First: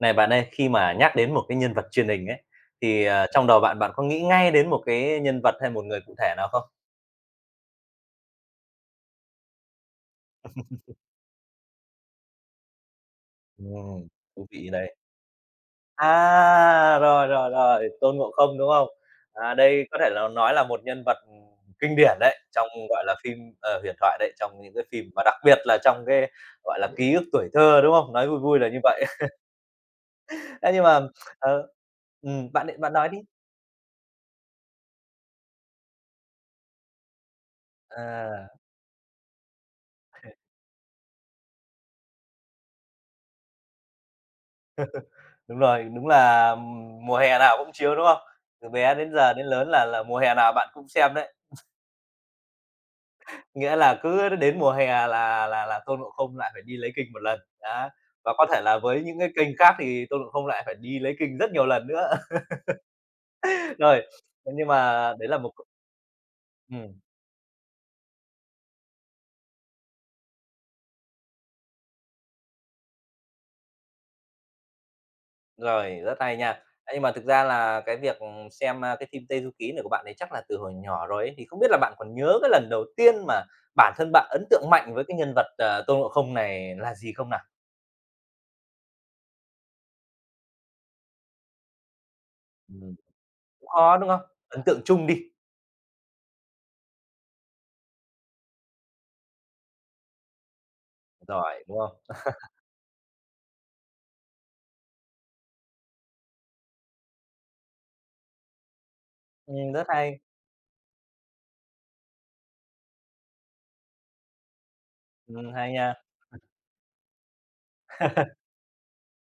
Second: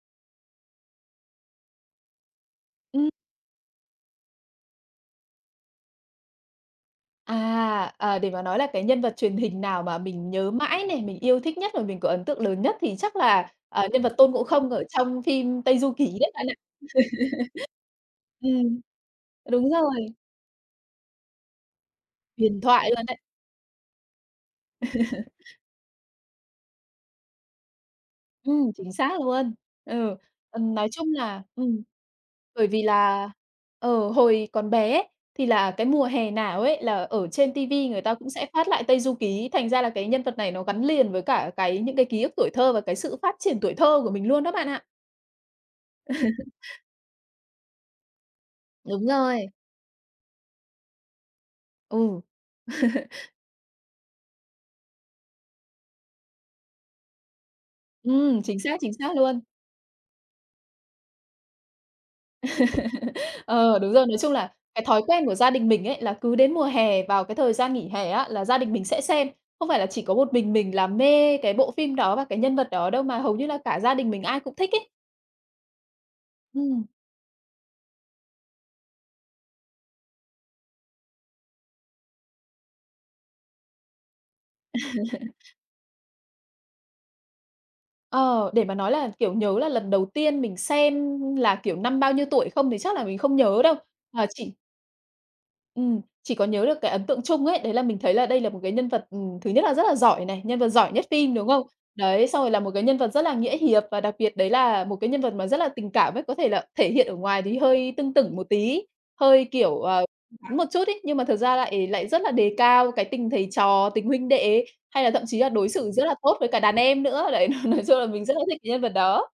Này bạn ơi, khi mà nhắc đến một cái nhân vật truyền hình ấy, thì, Ừm, trong đầu bạn, bạn có nghĩ ngay đến một cái nhân vật hay một người cụ thể nào không? à, để mà nói là cái nhân vật truyền hình nào mà mình nhớ mãi này, mình yêu thích nhất và mình có ấn tượng lớn nhất thì chắc là, nhân Ừm, vật Tôn Ngộ thú vị Không ở đấy. trong phim Tây Du Ký đấy bạn ạ. À, rồi, rồi, rồi, Tôn Ngộ Không, đúng Ừm, không? À, đúng đây có thể rồi, là nói là một nhân vật, kinh điển đấy, huyền trong, thoại gọi luôn là, đấy. phim, huyền thoại đấy, trong những cái phim và đặc biệt là trong cái, gọi là, ký ức tuổi thơ, đúng không? Nói vui vui là như Chính vậy. xác luôn. Ừ, Thế nhưng nói mà, chung là ờ bởi bạn vì bạn nói đi. là, ở hồi còn bé ấy, thì là cái mùa hè nào ấy là ở trên ti người ta cũng sẽ À. phát lại Tây Du Ký, thành ra là cái nhân vật này nó gắn liền với cả cái những cái ký ức tuổi thơ và cái sự phát triển tuổi thơ của mình luôn đó bạn ạ. Đúng rồi, đúng là, mùa hè nào cũng chiếu, đúng không? Từ bé Đúng đến giờ rồi. đến lớn là mùa hè nào bạn cũng xem đấy, Ừ. nghĩa là cứ đến mùa hè là là Tôn Ngộ Không lại phải đi lấy kinh một lần, á. Và có thể là chính với xác những cái luôn. kênh khác thì Tôn Ngộ Không lại phải đi lấy kinh rất nhiều lần nữa. Ờ, Đúng Rồi, rồi, nói chung là thế nhưng cái mà thói quen đấy của là gia một c đình mình ấy, là cứ đến mùa ừm. hè vào cái thời gian nghỉ hè á, là gia đình mình sẽ xem. Không phải là chỉ có một mình là mê cái bộ phim đó và cái nhân vật đó đâu, mà hầu như là cả gia đình mình ai cũng thích ấy. Rồi, rất hay nha. Ừm, Ấy, nhưng mà thực ra là cái việc, xem, cái phim Tây Du Ký này của bạn ấy chắc là từ hồi nhỏ rồi ấy, thì không biết là bạn còn nhớ cái lần đầu tiên mà bản thân bạn ấn tượng mạnh với cái nhân vật, Tôn Ngộ Không này là gì không nào? ờ, để mà nói là, kiểu, nhớ là lần đầu tiên mình xem là, kiểu, năm bao nhiêu tuổi không thì chắc Ừm. là mình không nhớ Cũng đâu. khó, đúng không? Ờ, chỉ Ấn tượng chung đi, chỉ có nhớ được cái ấn tượng chung ấy, đấy là mình thấy là đây là một cái nhân vật, thứ nhất là rất là giỏi này, nhân vật giỏi nhất phim, đúng rồi, không? đúng không? Đấy, xong rồi là một cái nhân vật rất là nghĩa hiệp và đặc biệt đấy là một cái nhân vật mà rất là tình cảm ấy, có thể là thể hiện ở ngoài thì hơi tưng tửng một tí, hơi, kiểu, Rất hay, cứng rắn một chút ấy, nhưng mà thật ra lại lại rất là đề cao cái tình thầy trò, tình huynh đệ ấy, hay là thậm chí là đối hay xử nha. rất là tốt với cả đàn em nữa. Đấy, nói chung là mình rất là thích cái nhân vật đó.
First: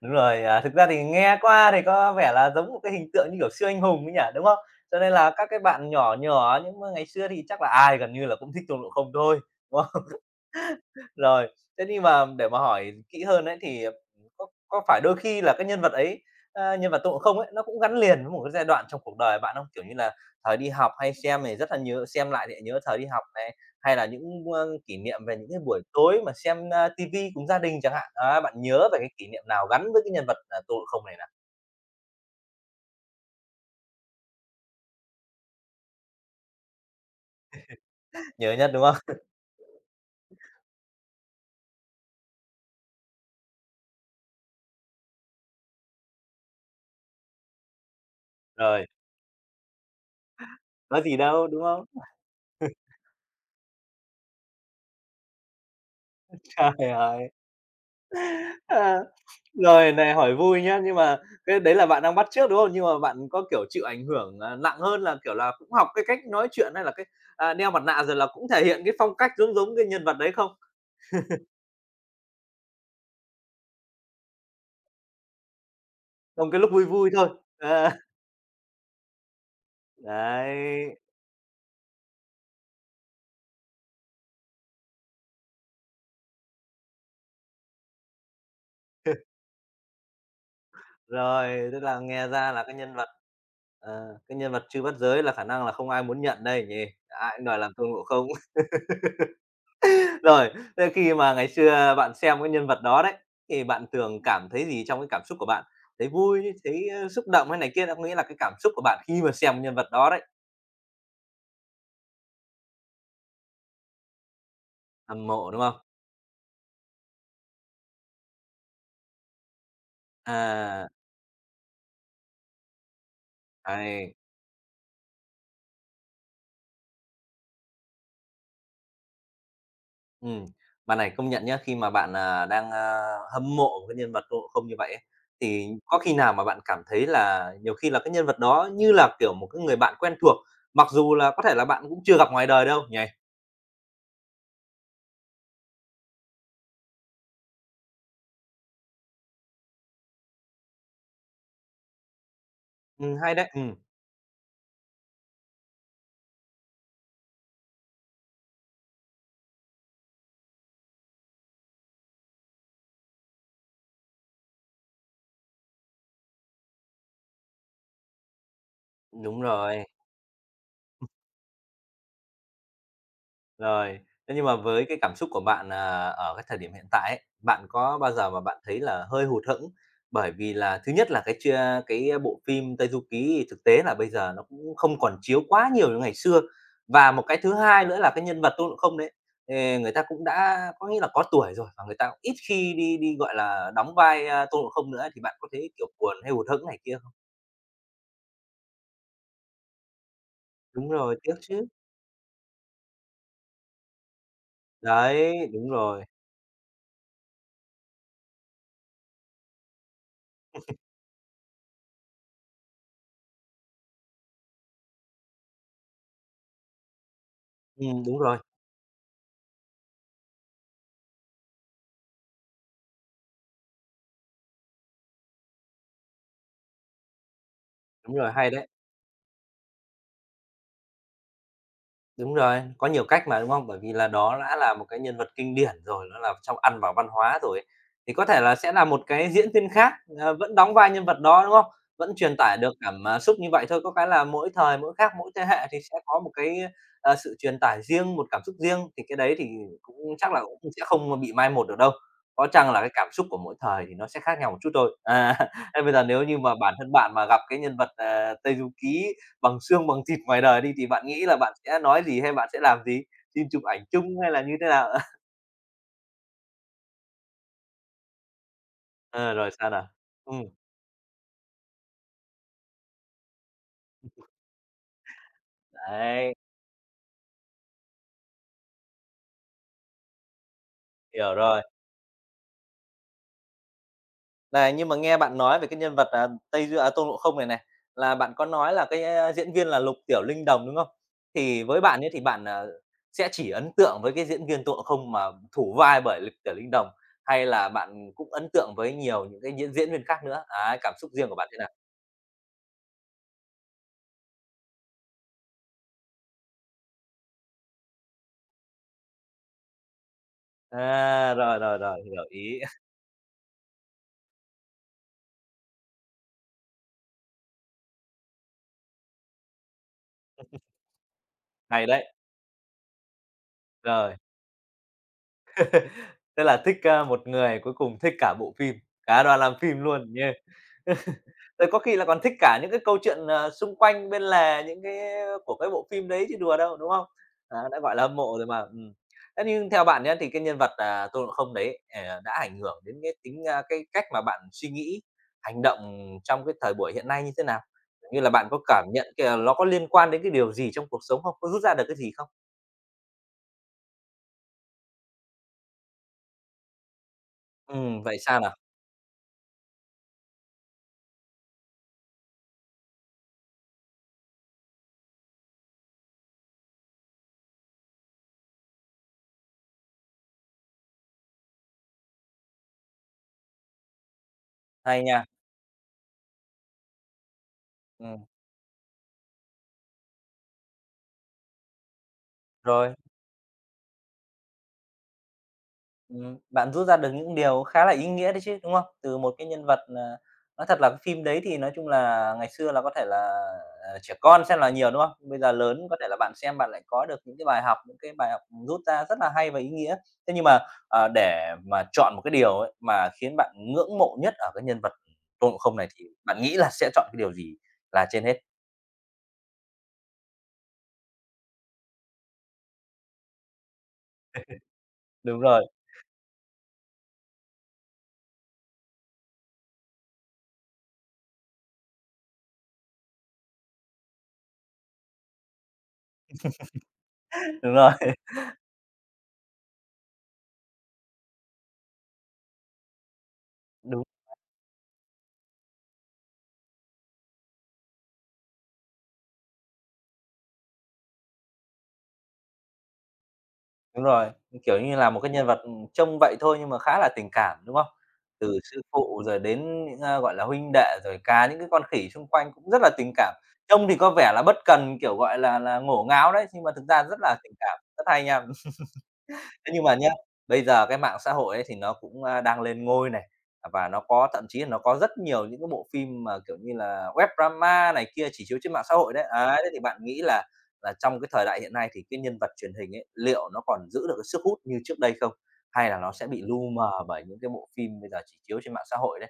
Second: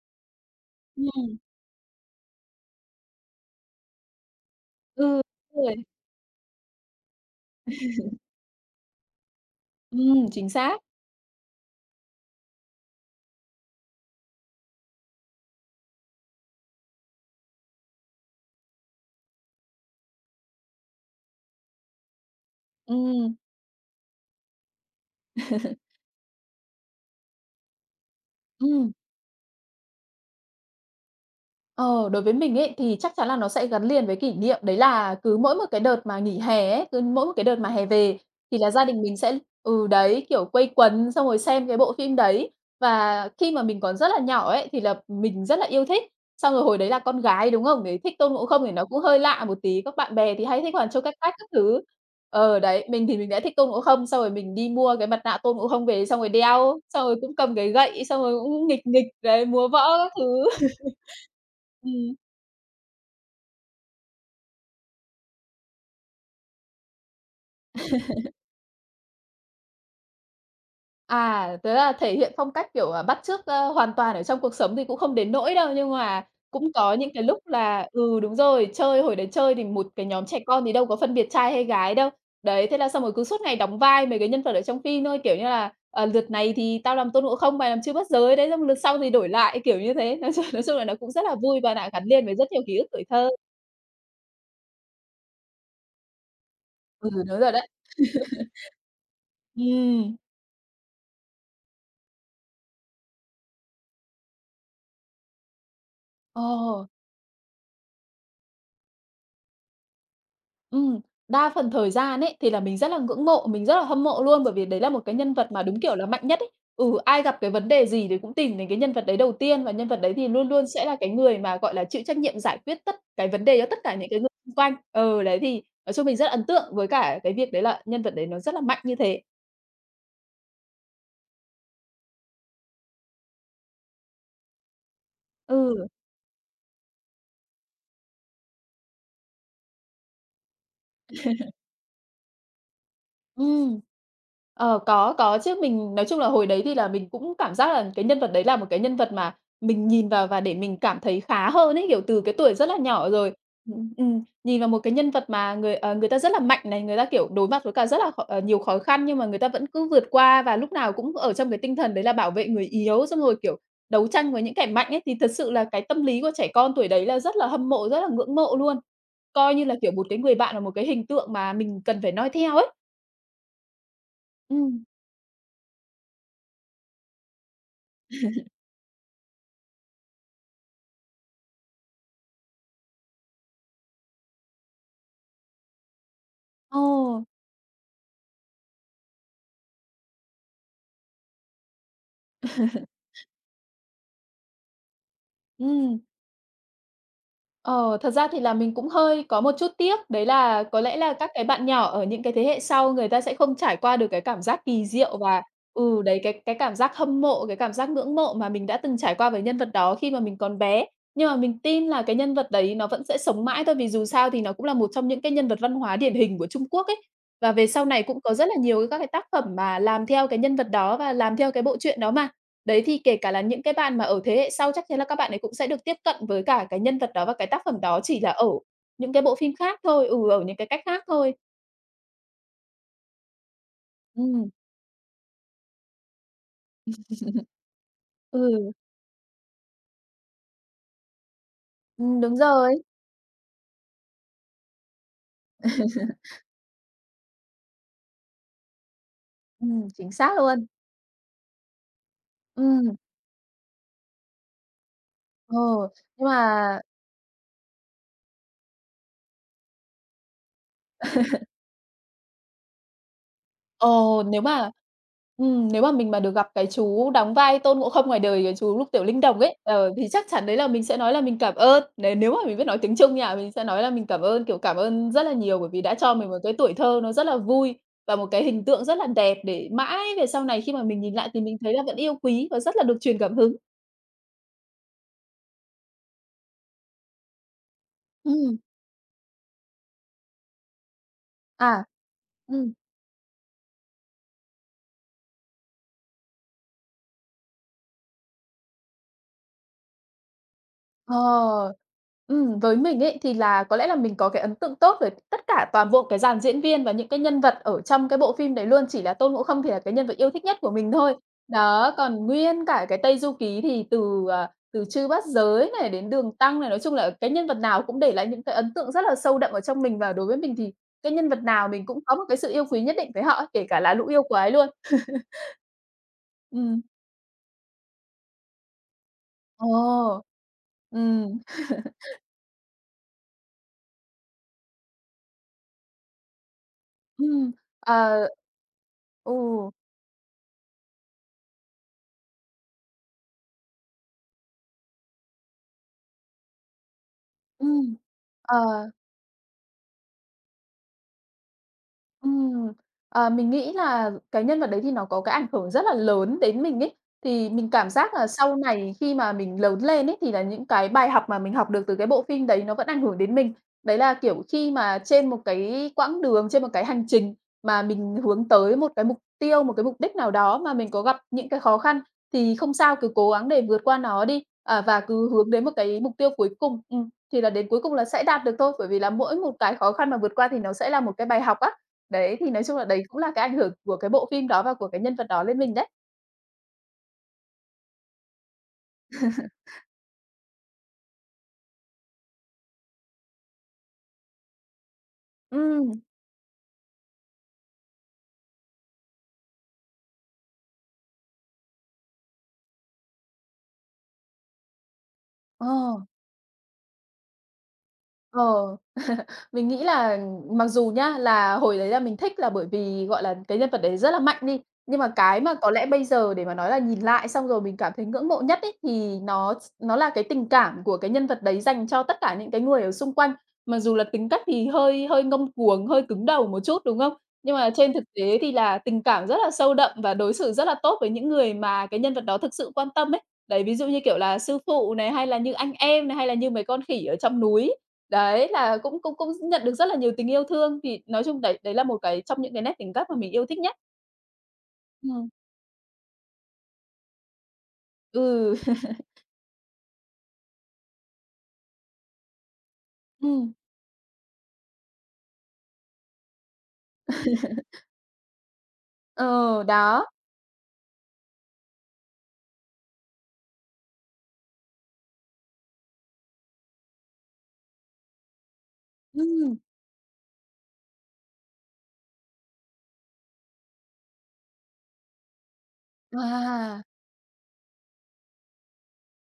Đúng rồi, à, thực ra thì Ừm, nghe qua thì có vẻ là giống một cái hình tượng như kiểu siêu anh hùng ấy nhỉ, đúng không? Cho nên ừ, là các cái đúng rồi. bạn nhỏ nhỏ những, ngày xưa thì chắc là ai gần như là cũng thích Tôn Ngộ Không thôi, đúng không? Chính xác. Rồi, thế nhưng mà để mà hỏi kỹ hơn ấy thì, có phải đôi khi là cái nhân vật ấy, nhân vật Tôn Ngộ Không ấy, nó cũng gắn liền với một cái giai đoạn trong cuộc đời bạn không? Kiểu như là, thời đi học hay xem này rất là nhớ xem lại thì nhớ thời đi học Ừm, này, hay là những, kỷ niệm về những cái buổi tối mà xem, a, ti cùng gia đình chẳng hạn. Á, bạn nhớ ừm. về cái kỷ niệm nào gắn với cái nhân vật, Tôn Ngộ Không này nè. Ờ, Đối với mình ấy thì chắc chắn là nó sẽ gắn liền với kỷ niệm, đấy là cứ mỗi một cái đợt mà nghỉ hè ấy, cứ mỗi một cái đợt mà hè về Nhớ thì là nhất, đúng gia đình không? mình sẽ đấy, kiểu, quây quần xong rồi xem cái bộ phim đấy. Và khi mà mình còn rất là nhỏ ấy thì là mình rất là yêu thích, xong rồi hồi đấy là con gái, đúng không? Để thích Tôn Ngộ Không thì nó Rồi, cũng hơi lạ một tí, các bạn bè thì hay thích Hoàn có Châu Cách gì Cách các đâu, đúng thứ. không? Ờ, đấy, mình thì mình đã thích Tôn Ngộ Không, xong rồi mình đi mua cái mặt nạ Tôn Ngộ Không về xong rồi đeo, Trời xong rồi ơi! cũng cầm cái gậy, xong rồi cũng nghịch Ờ. nghịch, đấy, múa Rồi, võ các này hỏi thứ. vui nhá, nhưng mà cái đấy là bạn Ừm. đang bắt chước, đúng không? Nhưng mà bạn có, kiểu, chịu ảnh hưởng, nặng hơn là, kiểu là, cũng học cái cách nói chuyện hay là cái, đeo mặt nạ rồi là cũng thể hiện cái phong cách giống giống cái nhân vật đấy không? À, thế là thể hiện phong cách, kiểu, à, bắt chước, ơ, hoàn toàn ở trong cuộc sống thì cũng không đến nỗi đâu, nhưng mà Trong cái lúc cũng vui có những vui cái thôi. lúc là Ờ, đúng rồi, chơi hồi đấy chơi thì một cái nhóm trẻ con thì đâu có đấy, phân biệt trai hay gái đâu. Đấy, thế là xong rồi cứ suốt ngày đóng vai mấy cái nhân vật ở trong phim thôi, kiểu như là, ờ, "Lượt này thì tao làm Tôn Ngộ Không, mày làm Chư Bắt Giới." Đấy, xong lượt sau thì đổi lại, kiểu như thế. Nói chung là nó cũng rất là vui rồi, và tức đã là gắn liền nghe với rất ra nhiều là cái ký ức nhân tuổi vật thơ. ờ, cái nhân vật Trư Bắt Giới là khả năng là không ai muốn nhận đây nhỉ? Ừ, Ai đúng cũng rồi đòi đấy. làm Tôn Ngộ Không. Ừm, Rồi, thế khi mà ngày xưa bạn xem cái nhân vật đó đấy, thì bạn thường cảm thấy gì trong cái cảm xúc của bạn? Thấy ờ. vui, thấy, xúc động hay này kia, có nghĩa là cái cảm xúc của bạn khi mà xem nhân vật đó đấy, Ừm, Đa phần thời gian ấy, thì là mình rất là ngưỡng mộ, mình rất là hâm mộ luôn, bởi vì đấy là một cái hâm nhân mộ, vật đúng mà không? đúng kiểu là mạnh nhất ấy. Ừ, ai gặp cái vấn đề gì thì cũng tìm đến cái nhân vật đấy đầu tiên, và nhân vật đấy thì luôn luôn sẽ À, là cái người mà, gọi là, chịu trách nhiệm giải quyết tất cái vấn đề cho tất cả những ấy, cái người xung quanh. Ừ, đấy, thì nói chung mình rất ấn tượng với cả cái việc đấy là nhân vật đấy nó rất là mạnh như thế. ừm, bạn này công nhận nhá, khi mà bạn, đang, hâm mộ một cái nhân vật ngộ không như vậy ấy, thì Ừ. có khi nào mà bạn cảm thấy là nhiều khi là cái nhân vật đó như là, kiểu, một cái người bạn quen thuộc, mặc dù là có thể là bạn cũng chưa gặp ngoài đời đâu nhỉ? Ừm. Ờ, có chứ. Mình nói chung là hồi đấy thì là mình cũng cảm giác là cái nhân vật đấy là một cái nhân vật mà mình nhìn vào và để mình cảm thấy khá hơn ấy, kiểu, từ cái tuổi rất là nhỏ rồi. Hay đấy, Nhìn vào một cái nhân vật mà người, người ta rất là mạnh này, người ta, kiểu, đối mặt với cả rất là nhiều khó khăn nhưng mà người ta vẫn cứ vượt qua và lúc nào cũng ở trong cái tinh thần đấy là bảo vệ người yếu, xong rồi, kiểu, đấu tranh với những kẻ mạnh ấy, thì thật sự là cái tâm lý của trẻ con tuổi đấy là rất là hâm mộ, rất là ngưỡng mộ luôn. đúng Coi như là, rồi. kiểu, một cái người bạn là một cái hình tượng mà mình cần phải noi theo ấy. Rồi, thế nhưng mà Ừm. với cái cảm xúc của bạn, ở cái thời điểm hiện tại ấy, bạn có bao giờ mà bạn thấy là hơi hụt hẫng? Bởi vì là thứ nhất là cái chưa cái bộ phim Tây Du Ký thực tế là bây giờ nó cũng không còn chiếu quá nhiều như ngày xưa, Ồ, và một cái thứ hai nữa là cái nhân vật Tôn Ngộ Không đấy, người ta cũng đã có nghĩa là có tuổi rồi và người ta cũng ít khi đi đi, gọi là, đóng vai, Tôn Ngộ Không nữa thì bạn có thấy, kiểu, ừm, buồn hay hụt hẫng này kia không? ờ, thật ra thì là mình cũng hơi có một chút tiếc, đấy là có Đúng lẽ là rồi, các tiếc cái bạn chứ. nhỏ ở những cái thế hệ sau người ta sẽ không trải qua được cái cảm giác kỳ diệu Đấy, và đúng rồi. đấy, cái cảm giác hâm mộ, cái cảm giác ngưỡng mộ mà mình đã từng trải qua với nhân vật đó khi mà mình còn bé. Nhưng mà mình tin là cái nhân vật đấy nó vẫn sẽ sống mãi thôi, vì dù sao thì nó cũng là một trong những cái nhân vật văn hóa điển hình của Trung Quốc ấy. Và về sau này Đúng cũng có rồi, rất là nhiều các cái tác phẩm mà làm theo cái nhân vật đó và làm theo cái bộ truyện đó mà. Đấy, thì kể cả là những cái bạn mà ở thế hệ sau chắc chắn là các bạn ấy cũng sẽ được tiếp cận với cả cái nhân vật đó và cái tác phẩm đó đúng chỉ là rồi, ở hay đấy. những cái bộ phim khác thôi, ừ, ở những cái cách khác thôi. Đúng rồi, có nhiều cách mà, đúng không? Bởi vì là đó Ừm, đã là một cái nhân vật kinh điển rồi, nó là trong ăn vào văn hóa rồi ấy. Thì có thể là ừ, sẽ là một cái diễn viên khác, vẫn đóng vai nhân vật đó, đúng không? Vẫn truyền đúng tải được rồi. cảm xúc như vậy thôi, có cái là mỗi thời mỗi khác, mỗi thế hệ thì sẽ có một cái, sự truyền tải riêng, một cảm xúc riêng, thì cái đấy thì cũng chính chắc xác là luôn. cũng sẽ không bị mai một được đâu. Có chăng là cái Ừm, cảm xúc của mỗi thời thì nó sẽ khác nhau một chút thôi. À, ờ, thế bây giờ nếu nhưng mà như mà bản thân bạn mà gặp cái nhân vật, Tây Du Ký bằng xương bằng thịt ngoài đời đi thì bạn nghĩ là bạn sẽ nói gì hay bạn sẽ làm gì? Xin chụp ảnh Ờ, chung hay nếu là như thế mà nào? nếu mà mình mà được gặp cái chú đóng vai Tôn Ngộ Không ngoài đời, cái chú Lục Tiểu Linh Ờ, Đồng rồi ấy, sao nào? Thì chắc Ừm, chắn đấy là mình sẽ nói là mình cảm ơn. Nếu nếu mà mình biết nói tiếng Trung nha, mình sẽ nói là mình cảm ơn, kiểu, cảm ơn rất là nhiều bởi vì đã cho mình đấy, một cái tuổi thơ nó rất là vui và một cái hình tượng rất là đẹp để mãi về sau này khi mà mình nhìn lại hiểu thì mình rồi. thấy là vẫn yêu quý và rất là được truyền cảm hứng. Này, nhưng mà nghe bạn nói về cái nhân vật, Tôn Ngộ Không này này, là bạn có Ừm, nói là cái, diễn viên là Lục Tiểu Linh Đồng, đúng không? Thì với à, bạn ấy thì bạn, ừm. sẽ chỉ ấn tượng với cái diễn viên Tôn Ngộ Không mà thủ vai bởi Lục Tiểu Linh Đồng, hay là bạn cũng ấn tượng với nhiều những cái diễn diễn viên khác nữa? Đấy, cảm xúc riêng của bạn thế nào? Ờ, với mình ấy, thì là có lẽ là mình có cái ấn tượng tốt về tất cả toàn bộ cái dàn diễn viên và những cái nhân vật ở trong cái bộ phim đấy luôn, chỉ là Tôn Ngộ Không thì là cái nhân vật yêu thích nhất của mình thôi. À, rồi, rồi, Đó, rồi, hiểu còn ý. nguyên cả cái Tây Du Ký thì từ, à, từ Chư Bát Giới này đến Đường Tăng này, nói chung là cái nhân vật nào cũng để lại những cái ấn tượng rất là sâu đậm ở trong mình, và đối với mình thì cái nhân vật nào mình Hay cũng đấy, có một cái sự yêu quý nhất định với họ ấy, kể cả là Lũ rồi. Yêu Quái luôn. Tức là thích, Ừm, một người, cuối cùng thích cả bộ phim, cả đoàn làm ờ. phim luôn, yeah. Ừm, Rồi có khi là còn thích cả những cái câu chuyện, xung quanh bên lề những cái của cái bộ phim đấy chứ đùa đâu, đúng không? ừm, Đó, đã gọi là hâm ờ, mộ rồi mà. ừ, Thế nhưng theo bạn nhé thì cái nhân vật, Tôn Ngộ Không đấy, đã ảnh hưởng đến cái cách mà bạn suy nghĩ, hành động trong cái thời buổi hiện nay như thế nào? ừm, Như là, bạn có ờ. cảm nhận kìa nó có liên quan đến cái điều gì trong cuộc sống không? Có rút ra được cái gì không? Ừm, mình nghĩ là cái nhân vật đấy thì nó có cái ảnh hưởng rất là lớn đến mình ấy. Thì mình cảm giác Vậy là sao sau nào? này khi mà mình lớn lên ấy, thì là những cái bài học mà mình học được từ cái bộ phim đấy nó vẫn ảnh hưởng đến mình. Đấy là, kiểu, khi mà trên một cái quãng đường, trên một cái hành trình mà mình hướng tới một cái mục tiêu, một cái mục đích nào đó mà mình có gặp những cái khó khăn thì không sao, cứ cố gắng để vượt qua nó đi, à, và Hay nha. cứ hướng đến một cái mục tiêu cuối cùng. Thì là đến cuối cùng là sẽ Ừm, đạt được thôi, bởi vì là mỗi một cái khó khăn mà vượt qua thì nó sẽ là một cái bài học á. Đấy, thì nói chung là rồi. đấy cũng là cái ảnh hưởng của cái bộ phim đó và của cái nhân vật đó lên mình đấy. Bạn rút ra được những điều khá là ý nghĩa đấy chứ, đúng không? Từ một cái nhân vật, nói thật là cái phim đấy thì nói chung là ngày xưa là có thể là, trẻ con xem là nhiều, đúng không? Bây giờ lớn Ừm, có thể là bạn xem bạn lại có được những cái bài học, những cái bài học rút ra rất là hay và ý nghĩa. Thế nhưng mà, để mà chọn một cái điều ấy mà khiến bạn ngưỡng mộ nhất ở cái nhân vật Tôn Ngộ ờ, Không này thì bạn nghĩ là sẽ chọn cái điều gì là trên hết? ờ, mình nghĩ là mặc dù nhá, là hồi đấy là mình thích là bởi vì, gọi là, cái nhân vật đấy rất là mạnh đi, nhưng mà cái Đúng mà rồi, có lẽ bây giờ để mà nói là nhìn lại xong rồi mình cảm thấy ngưỡng mộ nhất ấy, thì nó là cái tình cảm của cái nhân vật đấy dành cho tất cả những cái người ở xung quanh. Mặc dù là tính cách thì hơi hơi ngông cuồng, hơi cứng đầu một chút, đúng không? Nhưng mà đúng trên rồi. thực tế thì là tình cảm rất là sâu đậm và đối xử rất là tốt với những người mà cái nhân vật đó thực sự quan tâm ấy. Đấy, ví dụ như, Đúng. kiểu là, sư phụ này, hay là như anh em này, hay là như mấy con khỉ ở trong núi. Đấy, là cũng cũng cũng nhận được rất là nhiều tình yêu thương, thì nói chung đấy đấy là một cái trong những cái nét tính cách mà mình yêu thích nhất. Đúng rồi, kiểu như là một Ừm. cái nhân vật, trông vậy thôi nhưng mà khá là tình cảm, đúng không? Ừ. Từ sư phụ rồi đến những, gọi là, huynh đệ, rồi cả những cái con khỉ xung quanh cũng rất là tình cảm. Ừm. Trông thì có vẻ là bất cần, kiểu, gọi là, ngổ ngáo đấy, nhưng mà thực ra rất là tình cảm, rất hay nha. Ờ, Thế nhưng mà đó. nhá, bây giờ cái mạng xã hội ấy thì nó cũng, đang lên ngôi này, và nó có thậm chí là nó có rất nhiều những cái bộ phim mà, kiểu như là, web drama này kia chỉ chiếu trên mạng xã hội đấy. Ừm, Ấy, thế thì bạn nghĩ là trong cái thời đại hiện nay thì cái nhân vật truyền hình ấy, liệu nó còn giữ được cái sức hút như trước đây không? Hay là nó sẽ bị lu wow! mờ bởi những cái bộ phim bây giờ chỉ chiếu trên mạng xã hội đấy?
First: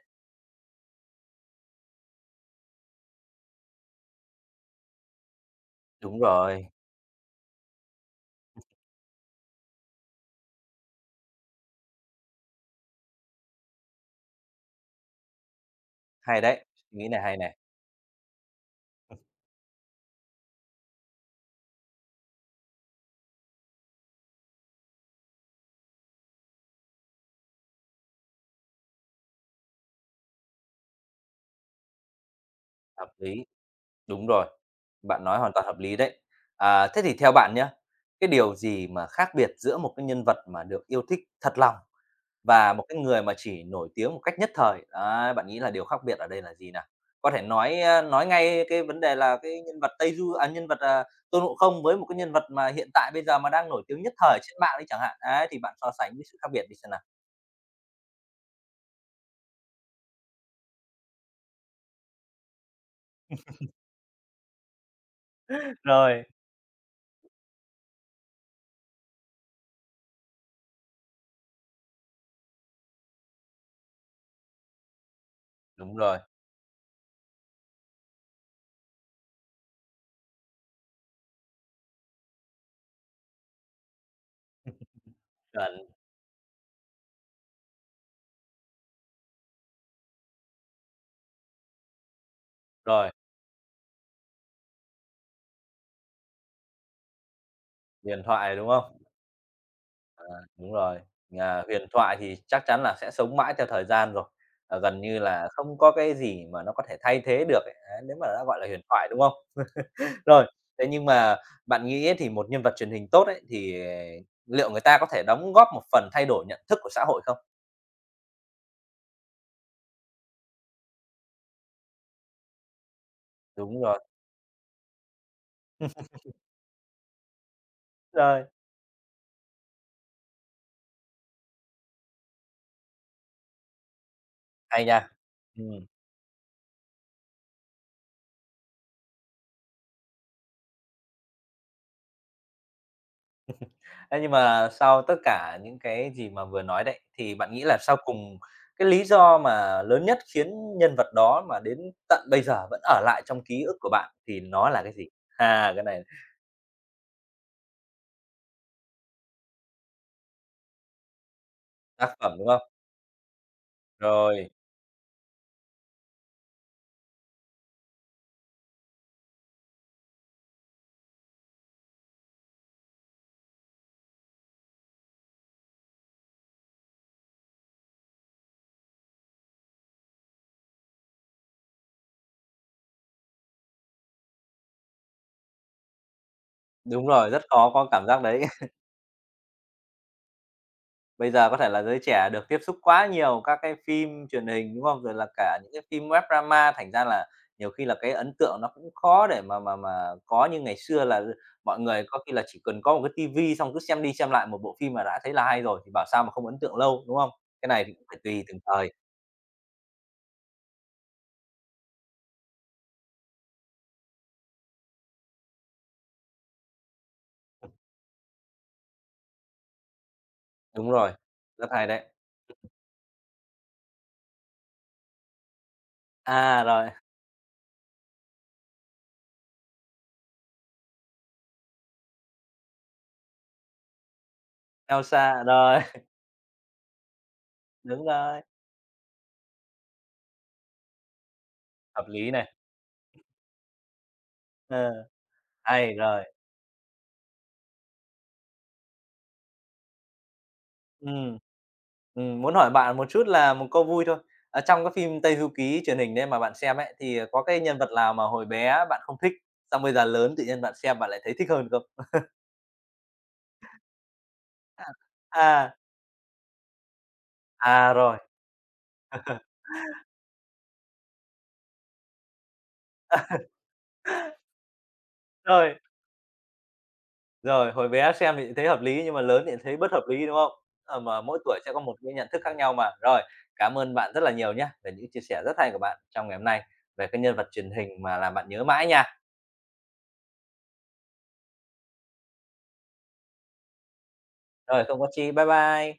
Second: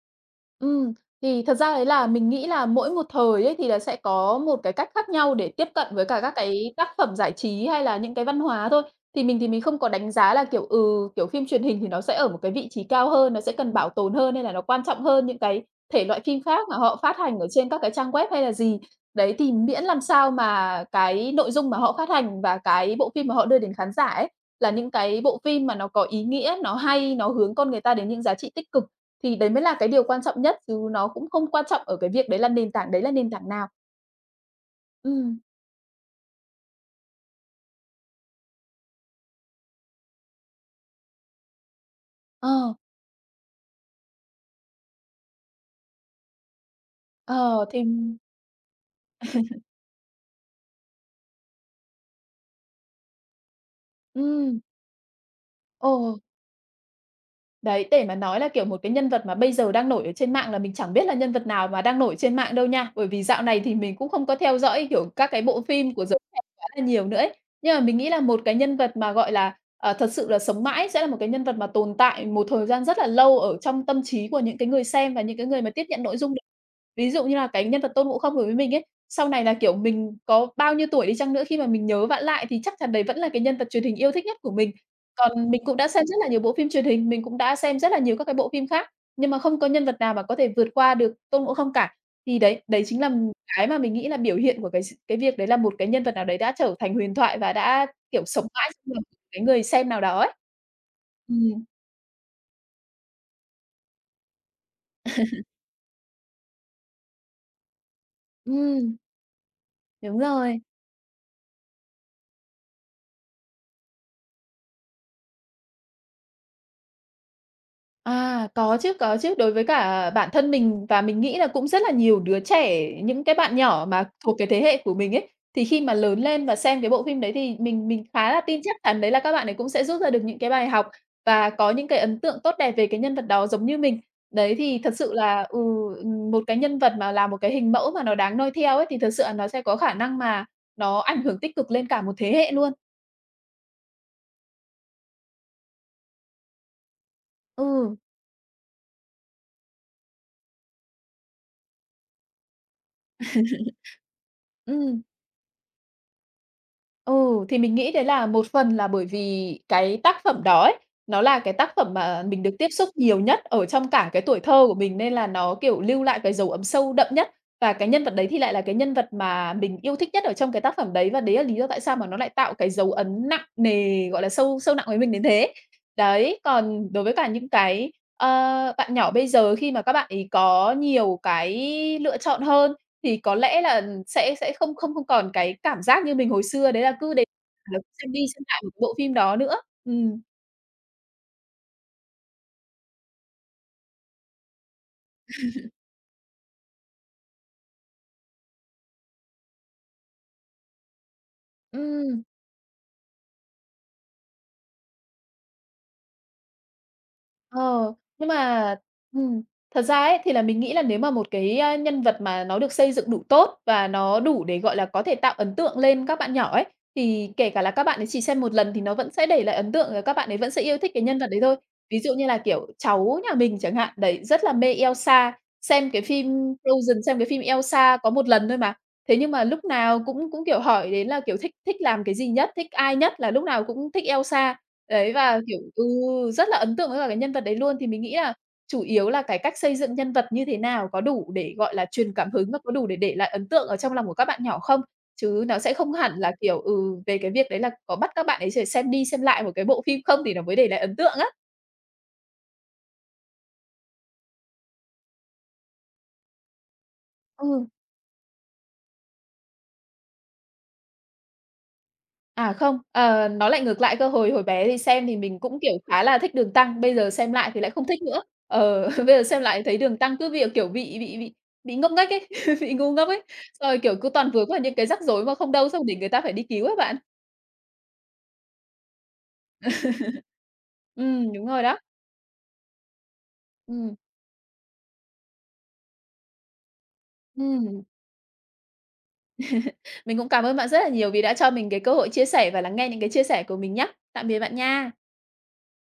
Ừm, thì thật ra đấy là mình nghĩ là mỗi một thời ấy thì là sẽ có một cái cách khác nhau để tiếp cận với cả Đúng các rồi, cái tác phẩm giải trí hay là những cái văn hóa thôi. Thì mình không có đánh giá là, kiểu, ừ, kiểu, phim truyền hình thì nó sẽ ở một cái vị trí cao hơn, nó sẽ cần bảo tồn hơn hay là nó quan trọng hơn những cái thể loại hay phim đấy, khác mà họ nghĩ phát này hay hành ở này, trên các cái trang web hay là gì. Đấy, thì miễn làm sao mà cái nội dung mà họ phát hành và cái bộ phim mà họ đưa đến khán giả ấy, là những cái bộ phim mà nó có ý nghĩa, nó hay, nó hướng con người ta đến những giá trị tích cực thì đấy mới là cái điều quan trọng nhất, chứ nó cũng không quan trọng ở cái việc đấy là nền tảng đấy hợp là nền lý. tảng nào. Đúng rồi, bạn Ừm, nói hoàn toàn hợp lý đấy. À, thế thì theo bạn nhá, cái điều gì mà khác biệt giữa một cái nhân vật mà được yêu thích thật lòng và ờ, một cái người mà chỉ nổi tiếng một cách nhất thời? Đấy, bạn nghĩ là điều khác biệt ở đây là gì nào? Có thể ờ, nói, thì nói ngay cái vấn đề là cái nhân vật Tây Du à, nhân vật, Tôn Ngộ Không với một cái nhân vật mà hiện tại bây giờ mà đang nổi tiếng nhất thời trên ừm, mạng đấy chẳng hạn, ấy, thì bạn ờ. so sánh cái sự khác biệt đi xem nào? Đấy, để mà nói là, kiểu, một cái nhân vật mà bây giờ đang nổi ở trên mạng là mình chẳng biết là nhân vật nào mà đang nổi trên mạng đâu nha, bởi vì dạo này thì mình cũng không có theo dõi, kiểu, các cái bộ phim của giới Rồi. trẻ quá là nhiều nữa ấy. Nhưng mà mình nghĩ là một cái nhân vật mà, gọi là, ờ, thật sự là sống mãi sẽ là một cái nhân vật mà tồn tại một thời gian rất là lâu ở trong tâm trí của những cái người xem và những cái người mà tiếp Đúng nhận nội rồi, dung đấy. Ví dụ như là cái nhân vật Tôn Ngộ Không đối với mình ấy, sau này là, kiểu, mình có bao nhiêu tuổi đi chăng nữa khi mà mình nhớ vặn lại thì chắc chắn đấy vẫn là cái nhân vật truyền hình yêu thích nhất của mình. Còn mình chuẩn cũng đã xem rất là nhiều bộ phim truyền hình, mình cũng đã xem rất là nhiều các cái bộ phim khác, nhưng mà không có nhân vật nào mà có thể vượt qua được Tôn Ngộ Không cả. Thì đấy, đấy chính là rồi, cái mà mình nghĩ là biểu hiện của cái việc đấy là một cái nhân vật nào đấy đã trở thành huyền thoại và đã, kiểu, huyền sống thoại, đúng mãi trong lòng không? cái người xem nào đó ấy. Đúng rồi, Ừm, nhà huyền thoại thì chắc chắn là sẽ sống mãi theo thời gian rồi, gần như là không có cái gì mà nó có thể thay thế được ấy, đấy, nếu mà đã gọi là huyền ừm, thoại, đúng không? đúng Rồi, rồi. thế nhưng mà bạn nghĩ ấy thì một nhân vật truyền hình tốt ấy, thì liệu người ta có thể đóng góp một phần thay đổi nhận thức của xã hội không? À, có chứ, có chứ. Đối với cả bản thân mình và mình nghĩ là cũng rất là nhiều đứa trẻ, những cái bạn Đúng nhỏ rồi, mà thuộc cái thế hệ của mình ấy, thì khi mà lớn lên và xem cái bộ phim đấy thì mình khá là rồi, tin chắc chắn đấy là các bạn ấy cũng sẽ rút ra được những cái bài học và có những cái ấn tượng tốt đẹp về cái nhân vật đó giống như mình. Đấy, thì hay thật nha. sự là, Ừm. một cái nhân vật mà là một cái hình mẫu mà nó đáng noi theo ấy, thì thật sự là nó sẽ có khả năng mà nó ảnh hưởng tích cực lên cả một thế hệ luôn. Thế nhưng mà sau tất cả những cái gì mà vừa nói đấy, thì bạn nghĩ là Ừ, sau cùng cái lý do mà lớn nhất khiến nhân vật đó mà đến tận bây giờ vẫn ở lại trong ký ức của bạn thì nó là cái ừm. gì? À, cái này Ừ, thì mình nghĩ đấy là một phần là bởi vì cái tác phẩm đó ấy, nó là cái tác phẩm tác mà phẩm, mình đúng được không? tiếp xúc nhiều nhất ở trong cả cái tuổi Rồi, thơ của mình, nên là nó, kiểu, lưu lại cái dấu ấn sâu đậm nhất. Và cái nhân vật đấy thì lại là cái nhân vật mà mình yêu thích nhất ở trong cái tác phẩm đấy, và đấy là lý do tại sao mà nó lại tạo cái dấu ấn nặng nề, gọi là, sâu sâu nặng với mình đến thế. Đấy, còn đối với cả những cái, ờ, bạn nhỏ bây giờ khi mà các bạn ấy có nhiều cái lựa chọn hơn thì có lẽ là sẽ không không không còn cái cảm giác như mình hồi xưa, đấy là đúng cứ đến rồi, rất khó là có cảm xem đi giác đấy. xem lại một bộ phim đó nữa. Ừm. Bây giờ có thể là giới trẻ được tiếp xúc quá nhiều các cái phim truyền hình, đúng không? Rồi là cả những cái phim web drama thành ra là nhiều khi là cái ấn tượng nó cũng khó để mà có như ngày xưa là mọi người có Ừm. khi là chỉ cần có một cái tivi xong cứ xem đi xem lại một bộ phim mà đã thấy là hay rồi, thì bảo sao mà không ấn tượng lâu, đúng không? Cái này Ờ, thì cũng phải nhưng tùy từng mà thời. ừm, thật ra ấy, thì là mình nghĩ là nếu mà một cái, a, nhân vật mà nó được xây dựng đủ tốt và nó đủ để, gọi là, có thể tạo ấn tượng lên các bạn nhỏ ấy, thì kể cả là các bạn ấy chỉ xem một lần thì nó vẫn sẽ để lại ấn tượng và các bạn ấy vẫn sẽ yêu thích Đúng cái rồi, nhân vật đấy thôi. rất hay Ví đấy. dụ như là, kiểu, cháu nhà mình chẳng hạn, đấy, rất là mê Elsa, xem cái phim À, rồi, Frozen, xem cái phim Elsa có một lần thôi mà. Thế nhưng mà lúc nào cũng cũng, kiểu, hỏi đến là, kiểu, thích thích làm cái gì nhất, thích ai nhất, là lúc nào cũng thích Elsa. Đấy, và, Elsa, kiểu rồi, ừ, rất là ấn tượng với cả cái nhân vật đấy luôn. Thì mình đúng nghĩ là rồi, chủ yếu là cái cách xây dựng nhân vật như thế nào có đủ để, gọi là, hợp truyền cảm lý hứng này. và có đủ để lại ấn tượng ở trong lòng của các bạn nhỏ không? Ờ, Chứ nó sẽ không hay, hẳn rồi, là, kiểu, ừ, về cái việc đấy là có bắt các bạn ấy sẽ xem đi xem lại một cái bộ phim không thì nó mới để lại ấn tượng á. ừm. Muốn hỏi bạn một chút là một câu vui thôi. Ờ, trong cái phim Tây Du Ký truyền hình đấy mà bạn xem ấy, thì có cái Ừ. nhân vật nào mà hồi bé bạn không thích, xong bây giờ lớn tự nhiên bạn xem bạn lại thấy thích hơn không? À, không, ờ, nó lại ngược lại cơ. Hồi hồi bé thì xem thì mình cũng, À. kiểu, À, khá là thích Đường Tăng, bây giờ xem lại thì lại không à, thích rồi, nữa. Ờ, bây giờ xem lại thấy Đường Tăng cứ việc, kiểu, bị ngốc nghếch ấy, bị ngu ngốc ấy, rồi, kiểu, cứ toàn vướng vào những cái rắc rối mà không đâu, rồi, xong để người ta phải đi cứu ấy bạn. rồi, hồi bé xem thì thấy hợp lý nhưng mà lớn thì thấy bất hợp lý, đúng không? Ờ, mà mỗi Đúng tuổi rồi sẽ đó. có một cái nhận thức khác nhau mà. Rồi, cảm Ừm, ơn bạn rất là nhiều nhé về những chia sẻ rất hay của bạn trong ngày hôm nay về cái nhân vật truyền ừm. hình mà làm bạn nhớ mãi nha. Mình cũng cảm ơn bạn rất là nhiều vì đã cho mình cái cơ hội chia sẻ và lắng nghe những cái chia sẻ của mình nhá. Tạm biệt bạn Rồi, nha. không có chi. Bye bye.